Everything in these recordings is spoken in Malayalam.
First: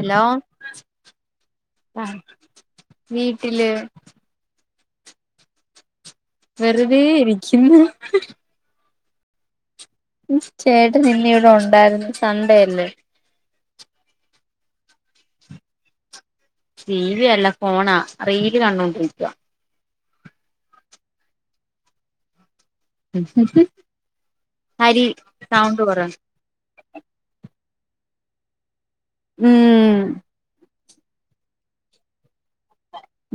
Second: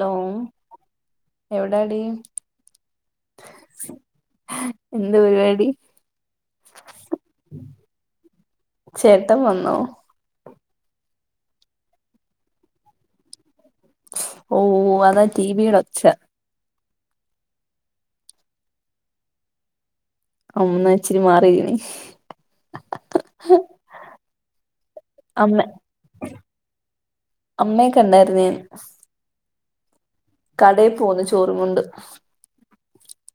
ഹലോ, എവിടാടി ആ, വീട്ടില്. എന്താ പരിപാടി. വെറുതെ ഇരിക്കുന്നു. ചേട്ടൻ വന്നോ? ചേട്ടനിന്നിവിടെ ഒണ്ടായിരുന്ന് സൺണ്ടേയല്ലേ? ഓഹ് അതാ ടി വീടൊച്ച. ടി വിയല്ല ഫോണാ, റീല് കണ്ടോണ്ടിരിക്കുവ. അമ്മ ഇച്ചിരി മാറിരി അരി [unintelligible] അമ്മ കൊറണ് അമ്മേ കണ്ടാരുന്നു ഞാൻ. ഉം കടെ പോന്ന് ചോറും കൊണ്ട്.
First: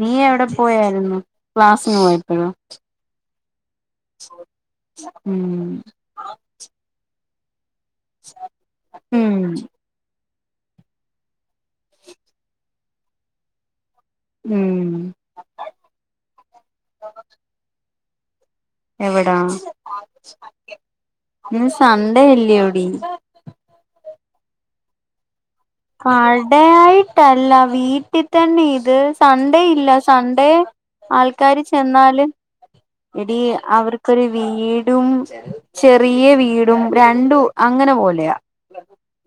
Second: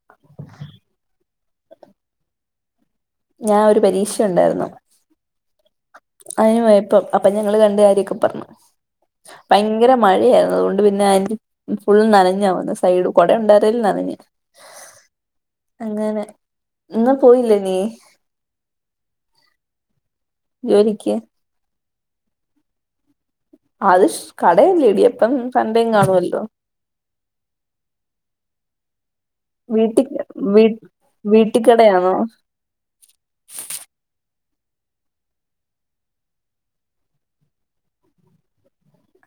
നീയെവിടെ പോയാരുന്നു, ക്ലാസിന് പോയപ്പഴോ? ഞാഒരു പരീ ഉം അയിന് പോയപ്പോ അപ്പൊ ഞങ്ങള് തന്റെ കാര്യൊക്കെ പറഞ്ഞു. ഉം ഭയ ങ്കര മഴയായിരുന്നു അതുകൊണ്ട് പിന്നെ [inaudible] ഫുൾ നനഞ്ഞാ വന്നെ സൈഡ് കുട ഒണ്ടാരുന്നേലും നനഞ്ഞ്. ഉം അങ്ങനെ ഇന്ന് പോയില്ലേ നീ? എവിടാ ജോലിക്ക് ഇന്ന് സൺ‌ഡേ അല്ല്യോടീ. അത് ഷ് കടയല്ലേടി അപ്പം സൺഡേയും കാണുമല്ലോ ആൾടെയായിട്ടല്ല വീട്ടി തന്നെ ഇത് സൺഡേ ഇല്ല വീട്ടി സൺഡേ വീ ആൾക്കാര് വീട്ടിക്കടയാണോ ചെന്നാലും എടീ അവർക്കൊരു വീടും ചെറിയ വീടും രണ്ടു അങ്ങനെ പോലെയാ.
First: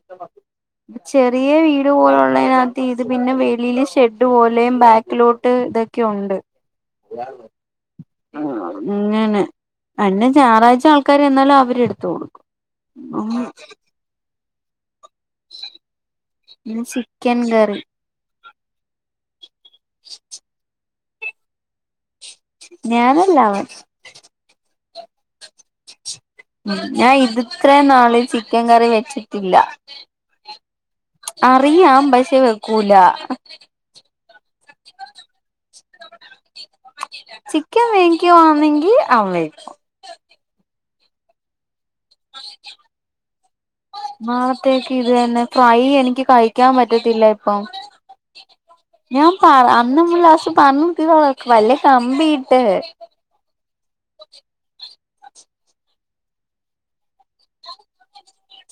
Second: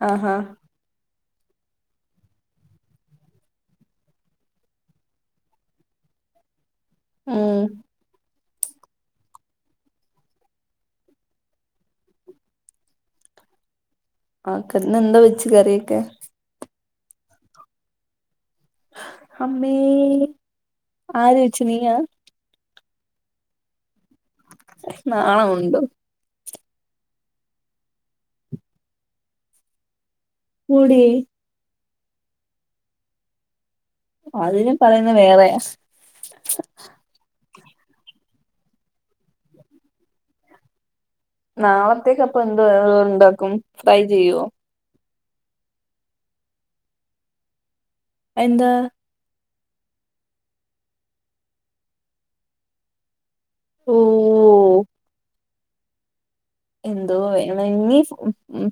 ആഹ് ഹാ ചെറിയ വീട് പോലുള്ളയിനാത്ത് ഇത് പിന്നെ വെളില് ഷെഡ് പോലെയും ബാക്കിലോട്ട്ത് ക്കെ ഒണ്ട്. ഉം ആഹ് അങ്ങനെ, അന്നെ ഞായറാഴ്ച ആൾക്കാര്ന്നാലും അവരെടുത്തുകൊടുക്കും അങ്ങനെ. ഓക്കേ, ഇന്നെന്ത് വെച്ച്‌ കറിയൊക്കെ? ഇന്ന് ചിക്കൻ കറി. അമ്മേ ആര് വെച്ച് നീയാ? ഞാനല്ലാ. വഷ് നാണവുണ്ടൊ? ഞാൻ ഇത് ത്രേ നാള് ചിക്കൻ കറി വെച്ചിട്ടില്ല. പുടേ അറിയാം, പക്ഷേ വെക്കൂല. അതിന് പറയുന്ന വേറെ. ചിക്കൻ വേങ്‌ക്കാവാണെങ്കി അമ്മ വെക് നാളത്തേക്കപ്പ എന്തോ ഉണ്ടാക്കും, ഫ്രൈ ചെയ്യൊ? ത്തേക്ക് ഇത് തന്നെ, ഫ്രൈ എനിക്ക് കഴിക്കാൻ പറ്റത്തില്ല ഇപ്പം. എന്താ ഞാൻ പറ അന്ന ങ്ങലാശ്യ പറഞ്ഞിട്ടീതോള പല്ല് കമ്പിട്ട്. ഓഹ് എന്തോ വേണങ്ങി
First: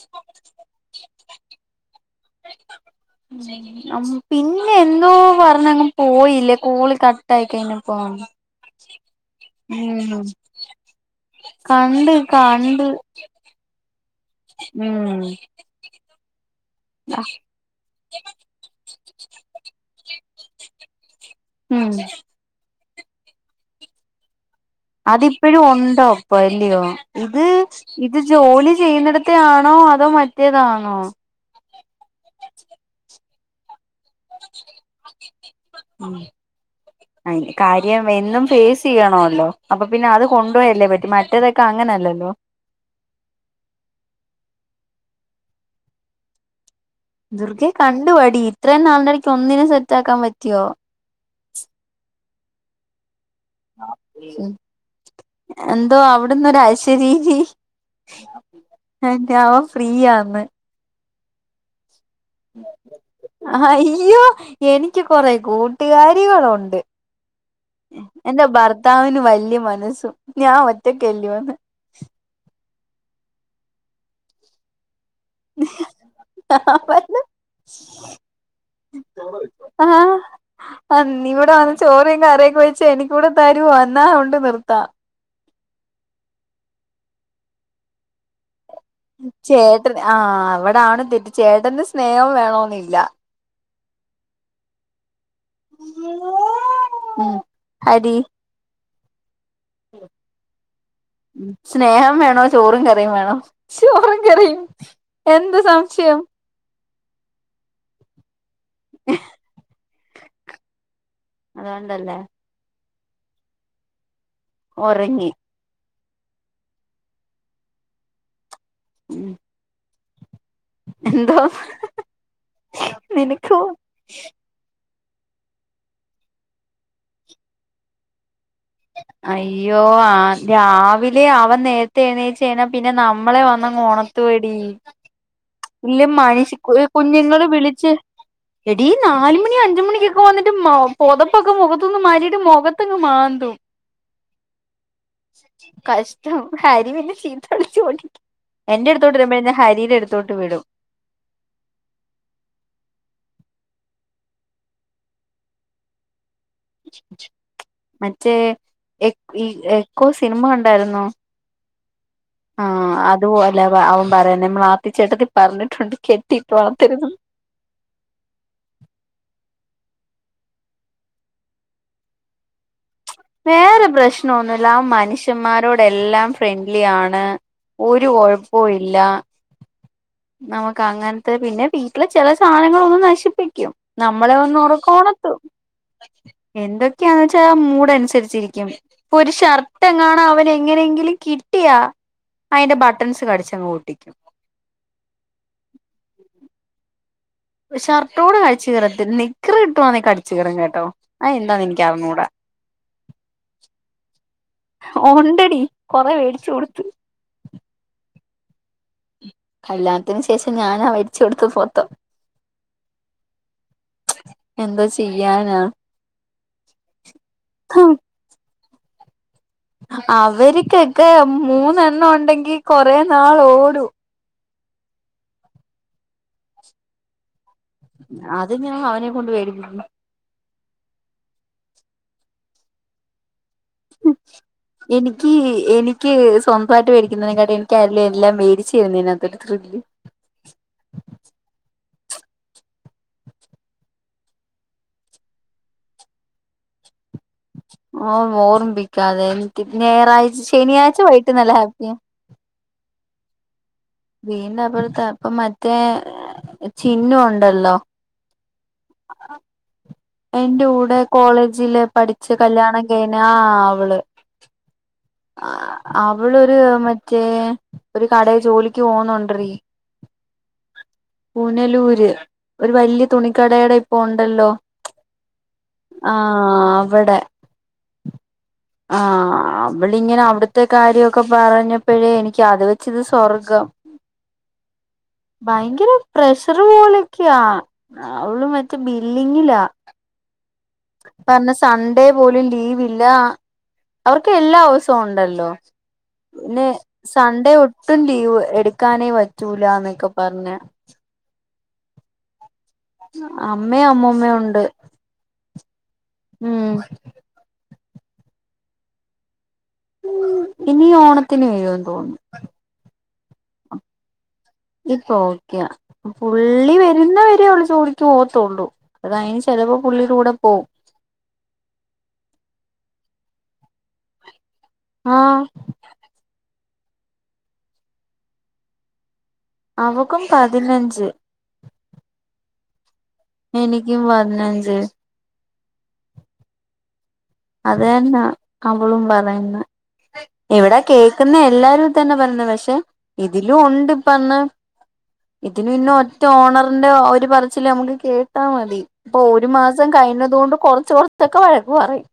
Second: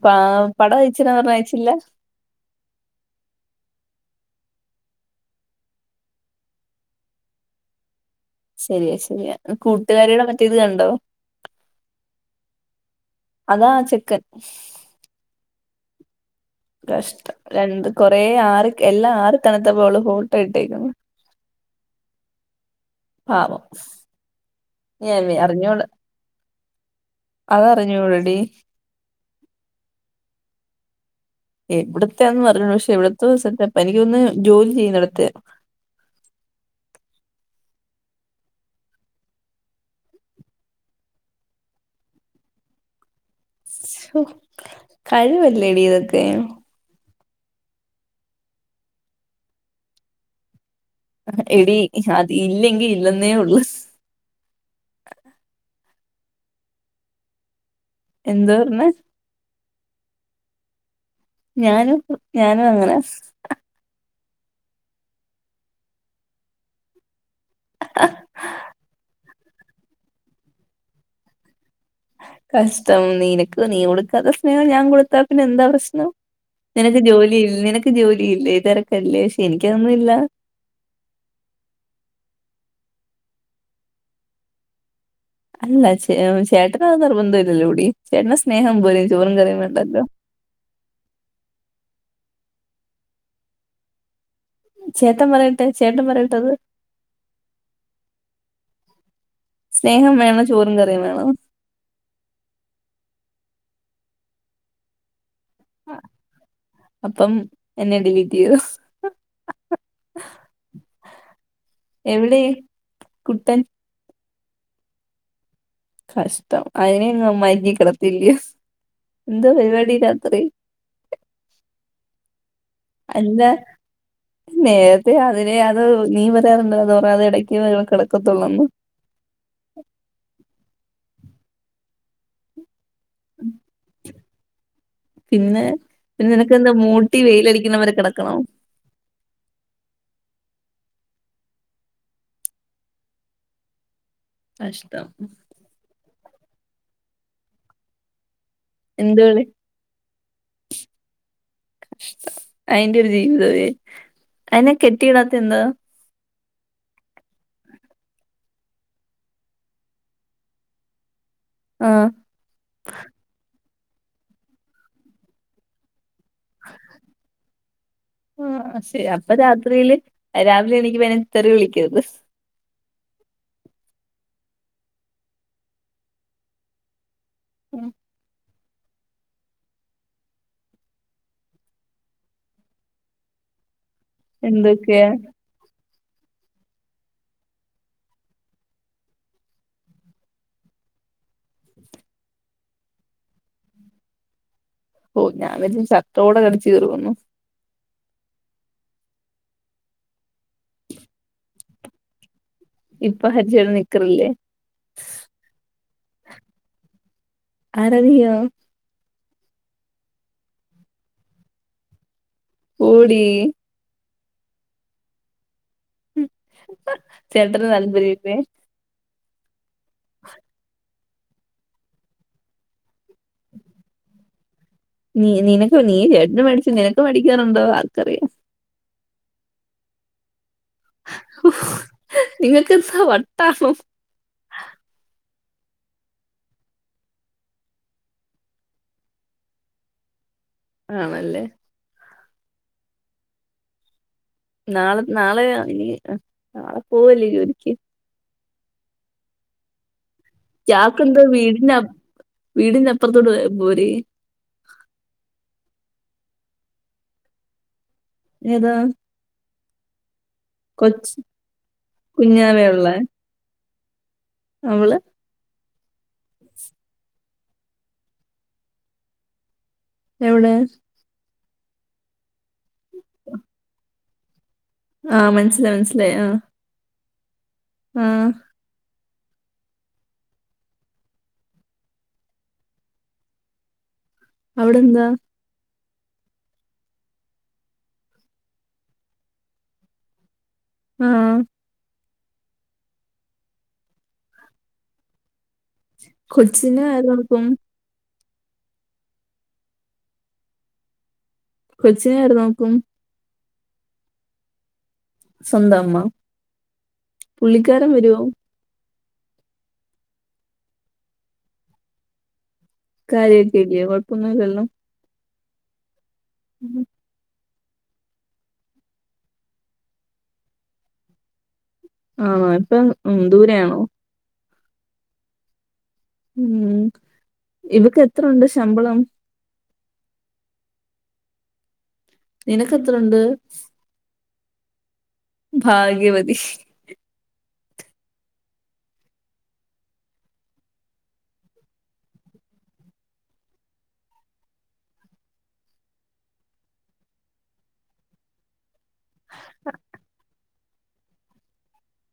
പാ പട വെച്ച് ക കയച്ചില്ല? അം പിന്നെ എന്തോ പറഞ്ഞങ്ങ് പോയില്ലേ, കോള് കട്ടയി കഴിഞ്ഞ പോ. ശരിയാ ശരിയാ, കൂട്ടുകാരിയുടെ മറ്റേത് കണ്ടോ? കണ്ട്. കണ്ട് അതാ ചക്കൻ. ഉം കഷ്ടം, രണ്ട് കൊറെ ആർ എല്ലാം ആറി തണത്തപ്പോ അവള് ഫോട്ടോ ഇട്ടേക്കുന്നു. ഉം. പാവം. ഞാൻ അതിപ്പഴു അറിഞ്ഞൂട ഉണ്ടോ പ്പ ഇല്ലയോ? ഇത് ഇത് അതറിഞ്ഞൂടടി ജോലി. ചെയ്യുന്നിടത്ത ആണോ, അതോ മറ്റേതാണോ? എവിടത്തന്ന് പറഞ്ഞു പക്ഷെ, എവിടത്തെ സപ്പ എനിക്കൊന്ന് ജോലി ചെയ്യുന്ന ഇടത്തെ ഉം. അയ്ന് കാര്യം എന്നും ഫേസ് ചെയ്യണോല്ലോ, അപ്പൊ പിന്നെ അത് കൊണ്ടോയല്ലേ പറ്റു, മറ്റേതൊക്കെ അങ്ങനെയല്ലല്ലോ. ഹോ, കഴിവല്ലെടി ഇതൊക്കെ? ദുർഗെ കണ്ടു പടി, ഇത്രയും നാളടക്ക് ഒന്നിനും സെറ്റ് ആക്കാൻ പറ്റിയോ? എടി, അത് ഇല്ലെങ്കി ഇല്ലെന്നേ ഉള്ളു. ഉം, എന്തോ അവിടന്നരഴ്ശരീ. എന്താ പറഞ്ഞെ എന്റാവോ ഫ്രീയാന്ന്. ഞാനും, ഞാനും അങ്ങനെ. ആയ്യോ എനിക്ക് കൊറെ കൂട്ടുകാരികളുണ്ട്. എന്റെ ഭർത്താവിന് വല്യ മനസ്സും, ഞാൻ ഒറ്റക്കല്ല്യോന്ന്. കഷ്ടം, നിനക്ക് നീ കൊടുക്കാത്ത സ്നേഹം ഞാൻ കൊടുത്താ പിന്നെ എന്താ പ്രശ്നം? നിനക്ക് ജോലിയിൽ നിനക്ക് ജോലിയില്ലേ? തിരക്കല്ലേ? ക്ഷെ എനിക്കതൊന്നു ഇല്ല. അഹ് നീ ഇവിടെ വന്ന് ചോറും കറിയൊക്കെ വെച്ച് എനിക്കൂടെ തരോ? എന്നാ ഉണ്ട് നിർത്താ. അല്ല ചേ ചേട്ടനത് നിർബന്ധം ഇല്ലല്ലോ കൂടി ചേട്ടന സ്നേഹം പോരെ. ചേട്ടൻ ആഹ് അവിടെ ആണ് തെറ്റ് ചേട്ടന്റെ സ്നേഹം വേണന്നില്ല. ചേട്ടൻ പറയട്ടെ ചേട്ടൻ പറയട്ടെ അത്. ഉം, ഹരി സ്നേഹം വേണോ ചോറും കറിയും വേണോ സ്നേഹം വേണോ ചോറും കറിയും വേണോ ചോറും കറിയും എന്ത സംശയം അപ്പം എന്നെ ഡിലീറ്റ് ചെയ്യോ അതുകൊണ്ടല്ലേ എവിടെ കുട്ടൻ ഒറങ്ങി. കഷ്ടം അയ്നെങ്ങെ മഴകി കിടത്തില്ല യേ എന്താ പരിപാടി രാത്രി എന്തോന്ന് അന്നെ നേരത്തെ അതിന് അത് നീ പറയാറുണ്ട അത് ഇടക്ക് കേറി കിടക്കത്തുള്ളുന്ന്. അയ്യോ ആഹ് രാവിലെ അവൻ നേ ത്തെ എണീച്ചയ്നാ പിന്നെ നമ്മളെ വന്ന് അങ്ങ് ഒണർത്തു വാടീ പിന്നെ ഇല്ലമ്മ പിന്നെ നിനക്കെന്താ ഇഷ്ക് മൂട്ടി കുഞ്ഞുങ്ങള് വെയിലടിക്കുന്ന വിളിച്ച് വരെ കിടക്കണോ എടീ നാലുമണി അഞ്ചുമണിക്കൊക്കെ വന്നിട്ട് മാ പൊതപ്പൊക്കെ മുഖത്തുന്ന് മാറ്റീട്ട് മുഖത്ത്ങ് മാന്തും. കഷ്ടം. കഷ്ടം ഹരി പിന്നെ ചീത്തവിളിച്ചോടിക്കും എന്റെട്ത്തോട്ട് രുമ്പോ എന്തുവാടെ ന്റെ ഹരീടെ ട് ത്തോട്ട് വിടും. അയ്ന്റൊരു ജീവിതവെ അയ്നെ കെട്ടിയിടാത്ത്ന്താ മറ്റേ എക് ഇ എക്കോ സിനിമ കണ്ടാ യ്രുന്നോ ആഹ് ആഹ് അത്പോലെ വ അവൻ പറഞ നമ്മളാത്തിച്ചേട്ടത്തി പറഞ്ഞ്ട്ടുണ്ട് കെട്ടിട്ട് വളർത്തര്തെന്ന്. ആഹ് ശരി അപ്പൊ രാത്രിയില് രാവിലെ എണീക്കുമ്പയ്ന് തെറി വിളിക്കരുത് വേറെ പ്രശ്നം ഒന്നുല്ല അവം മനുഷ്യന്മാരോടെല്ലാം ഫ്രണ്ട്ലിയാണ്. ഉം. ഒരു കൊഴ്പ്പുംല്ല്യ. നമുക്ക് അങ്ങൻത്ത്പിന്നെ വീട്ടില് ചെല സാനങ്ങളൊന്നും നശിപ്പിക്കും. നമ്മളെ ഒന്ന് എന്തൊക്കെയാ ഒറക്കോണത്തും എന്തൊക്കെയാച്ചാ ആ മൂട ൻസരിച്ചിരിക്കും. പ്പൊരു ഷർട്ട് എങ്ങാണാ അവന് എങ്ങനെങ്കിലും കിട്ടിയാ അയ്ന്റെ ബട്ടൺസ് കട്ച്ചങ്ങ്പൊട്ടിക്കും. ഓ ഞാൻ വ്യര്ച്ച് ഷർട്ടോടെ കടിച്ചീറുംന്ന്. ഷർട്ടോടെ കട്ച്ച്കീറത്തി നിക്കറ് കിട്ടു വാണേ കടിച്ചു കീറുംകെട്ടോ. അയ് എന്താന്ന് ഇൻകറ്ഞ്ഞൂടാ. ഇപ്പൊ ഹരിച്ചേട്ടൻ നിക്കറില്ലേ ഒണ്ടടി കൊറെ വേട്ച്ച്കൊട്ത്ത്. ആരറിയൊ കല്യാൺത്തിന് ശേഷം ഞാനാവേട്ചൊട്ത്ത് ഫൊത്തം. പോടീ. എന്തോ ചെയ്യാനാ. ചേട്ടന് താൽപര്യത്തെ അവര്ക്കെക്കെ മൂന്നെണ്ണം ഉണ്ടെങ്കി കൊറെ നാളോടും. നീ നിനക്ക് നീ ചേട്ടന് മേടിച്ച് നിനക്ക് മേടിക്കാറുണ്ടോ ആർക്കറിയാം അത് ഞാ അവനെ കൊണ്ട് വേടിപ്പിക്കും. നിങ്ങക്ക് ന്താ വട്ടാണോ എനിക്ക് എനിക്ക് സ്വന്തായ്ട്ട് വേടിക്കുന്നതിനേക്കാട്ടിം ന്ക്കല്ലാം ല്ലാം വേടിച് തര്ന്നേനാ ത് തൃപ്തി. ആണല്ലേ. നാളെ നാളെഞാനതിന് ആഹ് നാളെ പോവല്ലേ ജോലിക്ക്. ഓഹ് ഓർമിമ്പിക്കാതെ എനിക്ക് ഞായറാഴ്ച്ച ശനിയാഴ്ച്ച വൈകീട്ട്ന്നല്ല ഹാപ്പിയാ. വീടിന്നപ്പർത്തോട്ട്പോയാപോരെ? വീടിനപർതാ അപ്പ മറ്റേ ചിന്നുണ്ടല്ലോ. ഏതാ? [unintelligible] എന്റെ കൂടെ കൊച്ചു കോളേജില് പഠിച്ച്കല്യാണം കുഞ്ഞാവയുള്ള കഴിഞ്ഞ ആഹ് അവള്. അവള്. അവളൊരു മറ്റേ ഒരു കടേ ജോലിക്ക് പോകുന്നുണ്ട്രടീ. എവടെ? പൂനലൂര് ഒരു വല്യ തുണിക്കടേടെ ഇപ്പോ ണ്ടല്ലോ. ആ മനസ്സിലായി ആഹ് അവ്ടെ. ആഹ് ആഹ് അവളിങ്ങനെ അവിട്ത്തെ കാര്യൊക്കെ പറഞ്ഞപ്പഴേ എനിക്ക് അത് വെച്ച്ത് സ്വർഗം. അവ്ടെന്താ? ഭയങ്കര പ്രഷറ് പോലൊക്യാ അവള് മറ്റെ ബില്ലിങ്ങിലാ. ആ പർഞ്ഞ സൺഡേ പോലും ലീവില്ലാ അവർക്ക് എല്ലാ ദിവ്സുംണ്ടല്ലോ. പിന്നെ കൊച്ചിനെ ആര് നോക്കും സൺഡേ ഒട്ടും ലീവ് എടുക്കാനേ പറ്റൂല്ല എന്നൊക്കെ പറഞ്ഞ്- കൊച്ചിന് ആർന്ന്നോക്കും. അമ്മയും അമ്മൂമ്മയും ഉണ്ട്. സ്വന്തം അമ്മ. ഉം പുള്ളിക്കാരൻ വരുവോ? ഇനി ഓണത്തിന് വരുമെന്ന്തോന്ന്. കാര്യക്കല്ലേ കൊഴപ്പമൊന്നുമില്ലല്ലോ. ഇപ്പോ ഒക്കെയാണ് പുള്ളി വരുന്നവരെയള്ള ചോദിക്ക- പോത്തുള്ളൂ അതാ അതിന് ചിലപ്പോ പുള്ളിയുടെ കൂടെ പോകും. ആഹ്‌ണോ ഇപ്പം ദൂരെ ആണോ? ആഹ് ഉം ഇവക്ക് എത്രയുണ്ട് ശമ്പളം? അവക്കും പതിനഞ്ച്. നിനക്ക് എത്രയുണ്ട്? എനിക്കും പതിനെഞ്ച്. ഭാഗ്യവതി. അതു തന്നെയാ അവളും പറയുന്ന- ഇവിടെ കേൾക്കുന്ന എല്ലാവരും തന്നെ പറയുന്നത് പക്ഷെ ഇതിലും ഉണ്ട് ഇപ്പ അന്ന്- ഇതിന് പിന്നെ ഒറ്റ ഓണറിന്റെ ഒരു പറച്ചില് നമുക്ക് കേട്ടാ മതി. ഒരു മാസം കഴിഞ്ഞത കൊണ്ട് കൊറച്ച കുറച്ചൊക്കെ വഴക്ക് പറയും.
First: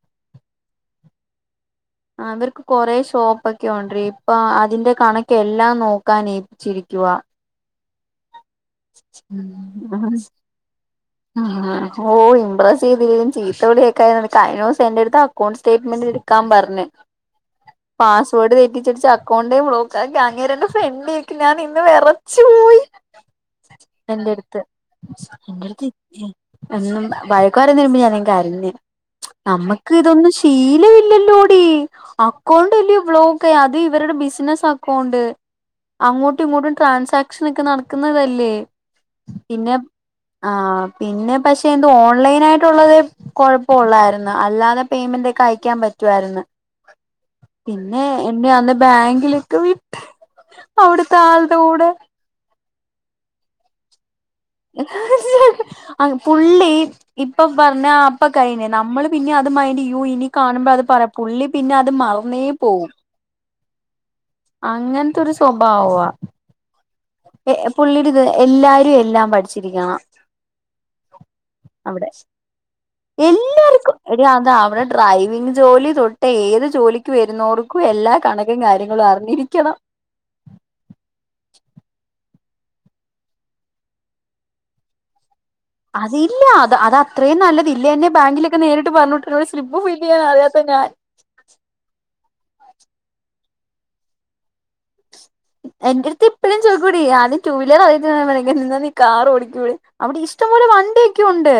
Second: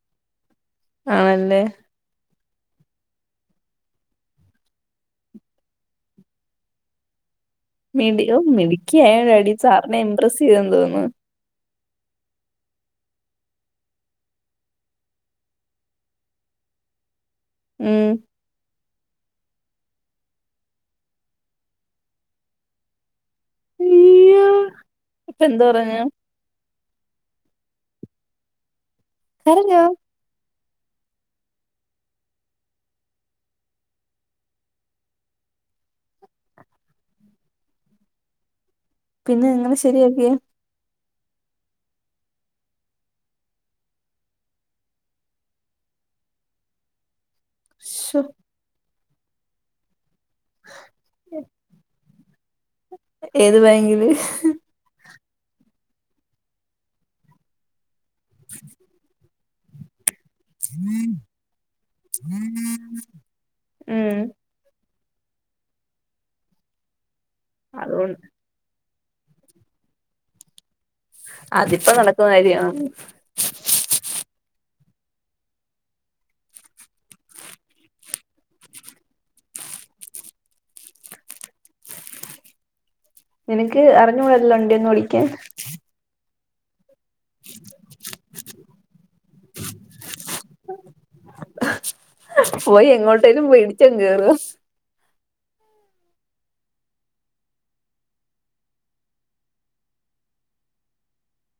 ആണല്ലേ. ആഹ് അവർക്ക് കൊറെ ഷോപ്പ് ഒക്കെ ഉണ്ട് ഇപ്പൊ അതിന്റെ കണക്കെല്ലാം നോക്കാൻ ഏൽപ്പിച്ചേക്കുവാ- മിടിയോ മിടുക്കി ആയാൽ അടി സാറിനെ ഇംപ്രസ് ചെയ്തന്ന് തോന്നു. ഓ ഇംപ്രസ് ചെയ്ത് ചീത്ത വിളിക്കാൻ കേൾക്കാൻ കഴിഞ്ഞ ദിവസം എന്റെ അടുത്ത് അക്കൗണ്ട് സ്റ്റേറ്റ്മെന്റ്- എടുക്കാൻ പറഞ്ഞു ഉം. പാസ് വേർഡ് തെറ്റിച്ചടിച്ച് അക്കൗണ്ട് ബ്ലോക്ക് ആയി അങ്ങേര് എന്റെ ഫ്രണ്ടിൽ നിൽക്കണ് ഞാൻ ഇന്ന് വിറച്ചു പോയി. [inaudible] അയ്യോ! എന്റെടുത്ത് ഇപ്പൊ എന്ത് എന്റെ അടുത്ത് പറഞ്ഞു? എന്നും വഴക്കു പറയുന്നതിന് മുമ്പ് ഞാൻ കരഞ്ഞു കരഞ്ഞോ? നമ്മുക്ക് ഇതൊന്നും- [inaudible] ശീലമില്ലല്ലോടി അക്കൗണ്ട് അല്ലേ ബ്ലോക്ക് ആയി അത് ഇവരുടെ ബിസിനസ് അക്കൗണ്ട്. അങ്ങോട്ടും ഇങ്ങോട്ടും ട്രാൻസക്ഷൻ ഒക്കെ നടക്കുന്നതല്ലേ. പിന്നെ എങ്ങനെ ശരിയാക്കിയേ? ആഹ് പിന്നെ പക്ഷെ എന്തോ ഓൺലൈൻ ആയിട്ടുള്ളത്. കൊഴപ്പുള്ളായിരുന്നു അല്ലാതെ പേയ്മെന്റ് ഒക്കെ അയ്ക്കാൻ പറ്റുയിരുന്നു. [inaudible] പിന്നെ ശ്ശോ! എന്നെ അന്ന് ബാങ്ക് ലൊക്കെ വിട്ട് അവിട്ത്തെ ആളുടെ കൂടെ ഏത് ബാങ്കില്? പുള്ളി ഇപ്പോ പറഞ്ഞാ പ്പോ കഴിഞ്ഞ് നമ്മള് പിന്നെ അത് മയ്ന്റയ്യോ ഇനി കാണുമ്പോ അത് പറ്യ പുള്ളി പിന്നെ അത് മറന്നേ പോകും. ഉം അങ്ങൻത്തൊരു സ്വഭാവാ പുള്ളിടെ അതുകൊണ്ട് ഇത് എല്ലാരോ എല്ലാം പഠിച്ചിരിക്കണം. അതിപ്പോ നടക്കുന്ന കാര്യണോ? എല്ലാരും എടീ അതാ അവടെ ഡ്രൈവിങ് ജോലി തൊട്ടേ ഏത് ജോലിക്ക് വരുന്നോർക്കും എല്ലാ കണ [unintelligible] കാര്യങ്ങളും അറിഞ്ഞിരിക്കണം. നിനക്ക് അറിഞ്ഞ് [unintelligible] വണ്ടി ഒന്ന് ഓടിക്കാൻ. അതില്ല അത് അതാ ഇത്രയും നല്ല [unintelligible] ന്നെ ബാങ്കിലൊക്കെ നേരിട്ട് പർഞ്ഞുട്ട് സ്ലിപ്പ് ഫില്ലയ്യാ അറിയാത്ത ഞാൻ. പോയി എങ്ങോട്ടേലും പോയി ചെന്നേറ എൻ്റെട്ത്ത് ഇപ്പഴും ചോയ്ക്കൂടി ആദ്യം ടു വീലർ [unintelligible] നീ കാർ ഓടിക്കൂടി. അവിടെ ഇഷ്ടംപോലെ വണ്ടിയൊക്കെ ഉണ്ട്.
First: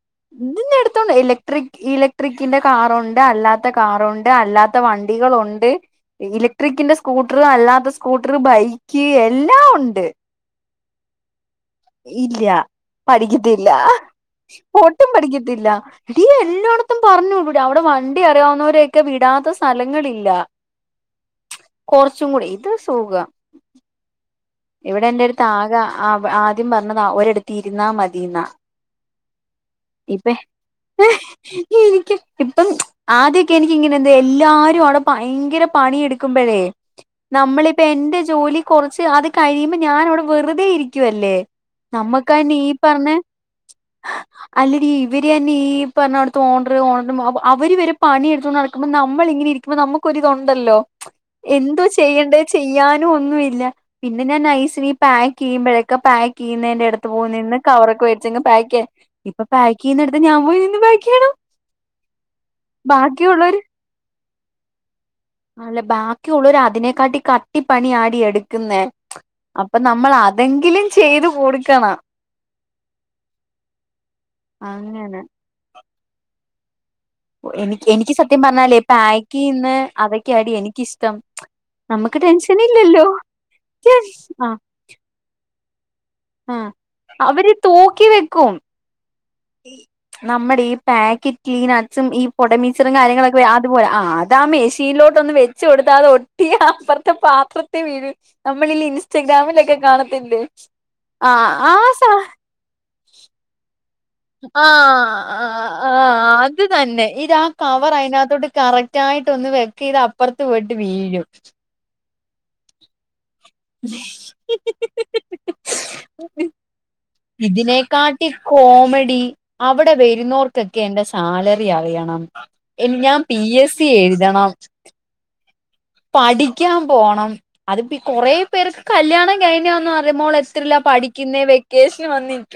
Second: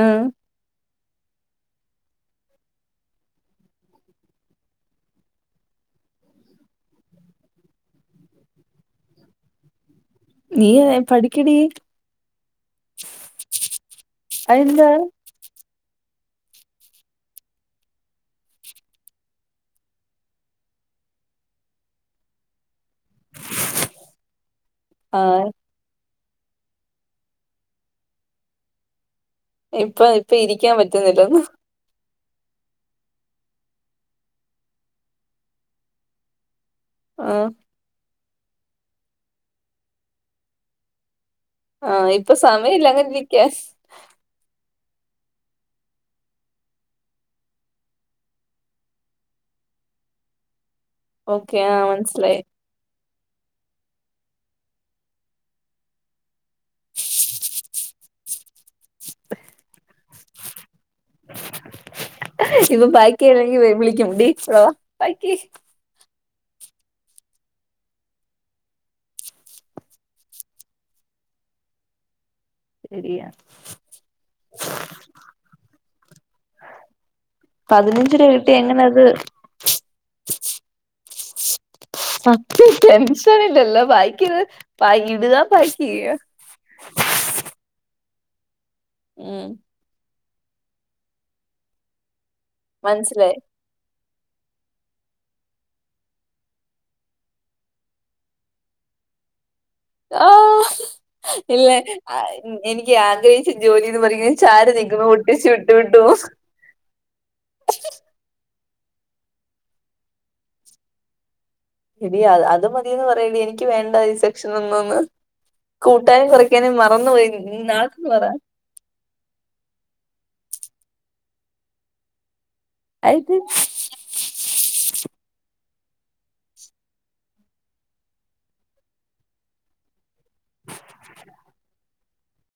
ആഹ് [unintelligible] ഇലക്ട്രിക് ഇലക്ട്രിക്കിന്റെ കാറുണ്ട് അല്ലാത്ത കാറുണ്ട് അല്ലാത്ത വണ്ടികളുണ്ട്. ഇലക്ട്രിക്കിന്റെ സ്കൂട്ടർ അല്ലാത്ത സ്കൂട്ടർ ബൈക്കി എല്ലാം ഉണ്ട്. നീയല്ലെ പഠിക്കടീ ഇല്ല പഠിക്കത്തില്ല അതെന്താ? പൊട്ടും പഠിക്കത്തില്ല. ടീ എല്ലോട്ത്തും പർഞ്ഞുടുല അവടെ വണ്ടി അറിയാവുന്നവരൊക്കെ വിടാത്ത സ്ഥലങ്ങളില്ല. [inaudible] കൊറച്ചു കൂടി ഇത് സുഖാ. ഇവടെ ആ. എന്റെട്ത്ത് ആകെ അവ ആദ്യം വന്നത് ഒരടത്തി ഇര്ന്നാ മതിന്നാ. ഇപ്പോ ഇപ്പ ഇപ്പേ ഇരിക്കാൻ പറ്റുന്നില്ലന്ന ആദ്യക്കെ എനിക്കിങ്ങനെ എന്തേ എല്ലാരും അവടെ ഭയങ്കര പണിയെടുക്കുമ്പഴേ. ആഹ് നമ്മളിപ്പ എന്റെ ജോലി കൊറച്ച് അത് കഴിയുമ്പോ ഞാൻ അവടെ വെറുതെ ഇരിക്കുവല്ലേ. നമ്മക്കായി നീ പർഞ്ഞേ? എസ് അല്ലടീ ഇവര് തന്നെ ഈ പറഞ്ഞോട്ത്ത് ഓണർ ഓണ അവ അവര് വരെ പണി എടുത്തോണ്ട് നടക്കുമ്പോ നമ്മള് ഇങ്ങനെരി പ്പ നമുക്കൊരിതുണ്ടല്ലോ ഓക്കെ എന്തോ ആഹ് മനസ്സിലായി ചെയ്യണ്ടേ ചെയ്യാനും ഒന്നുല്ല. പിന്നെ ഞാൻ നഴ്സിന് പാക്ക് യ്യുമ്പോഴേക്കെ പാക്ക് ചെയ്യുന്നേൻ്റെ എട്ത്ത് പോ നിന്ന് കവറൊക്കെ വേട്ച്ചങ്ങ് പാക്ക് യ്യൻ. ഇപ്പൊ പാക്ക് യ്യിന്നട്ത്ത് ഞാ പോയി നിന്ന് പാ ഇപ്പൊ ബാക്കി അല്ലെങ്കി ബാക്കിയുള്ളവര് വ് വിളിക്കും ടി ഇവടെ വാ ബാക്കി അല്ലെ ബാക്കിയുള്ളോര് അതിനെക്കാട്ടി കട്ടി പണിയാടി എട്ക്ക്ന്നേ. അപ്പ നമ്മൾ അതെങ്കിലും ചെയ്തു കൊടുക്കണ ശരിയാ അങ്ങനെ എനിക്ക് എനിക്ക് പതിനഞ്ച് രൂപ സത്യം കിട്ടിയ പറഞ്ഞാലേ എങ്ങനെ അത് പാക്കയ്യ്ന്നേ അതെക്കെയാടി എനിക്കിഷ്ടം. നമുക്ക് ആഹ് ടെൻഷൻ [unintelligible] ഇല്ലല്ലോ ടെൻഷൻ ഇല്ലല്ലോ വായിക്കത് പ ഇടുക പാക്കയ്യുക. ആഹ് അവര് തോക്കി വെക്കും. [unintelligible] നമ്മടെ ഈ പാക്കറ്റ് ല് നട്സും ഈ പൊടമിച്ചറും മനസ്സിലായി കാര്യങ്ങളൊക്കെ അ അതുപോലെ ആഹ് അതാ മേഷിലോട്ടൊന്ന് വെച്ച് കൊടുത്താതെ ഒട്ടിയ അപ്പർത്തെ പാത്രത്തെ വീഴ് നമ്മളില്ലേ ഇൻസ്റ്റഗ്രാമിലൊക്കെ കാണത്തില്ലേ ആഹ് ആഹ് സാ ഉം എനിക്ക് ആഗ്രഹി ആഹ് ആഹ് വിട്ടു വിട്ടു പോവും ആഹ് അത് തന്നെ ഇ രാ കവർ അയിനകത്തോട്ട് കറകറ്റായിട്ട ഒന്ന് വെക്ക്‌ ഇത് അപ്പുറത്ത് പോയിട്ട് വീഴും എടി അത് മതിയന്ന് പറയടി വേണ്ട ഈ സെക്ഷൻ ഒന്നന്ന് കൂട്ടാനും കുറക്കാനും മറന്നു പോന്ന് പറ ഇതിനെക്കാട്ടി കോമഡി അവിടെ വരുന്നവർക്കൊക്കെ എന്റെ സാലറി അറിയണം എനി ഞാൻ അത് പി എസ് സി എഴുതണം പഠിക്കാൻ പോണം അത്പ്പ കുറേ പേർക്ക് കല്ല്യാണം കഴിഞ്ഞാന്ന് അറിയുമ്പോൾ എത്രല്ല പഠിക്കുന്ന വെക്കേഷന് വന്നിട്ട്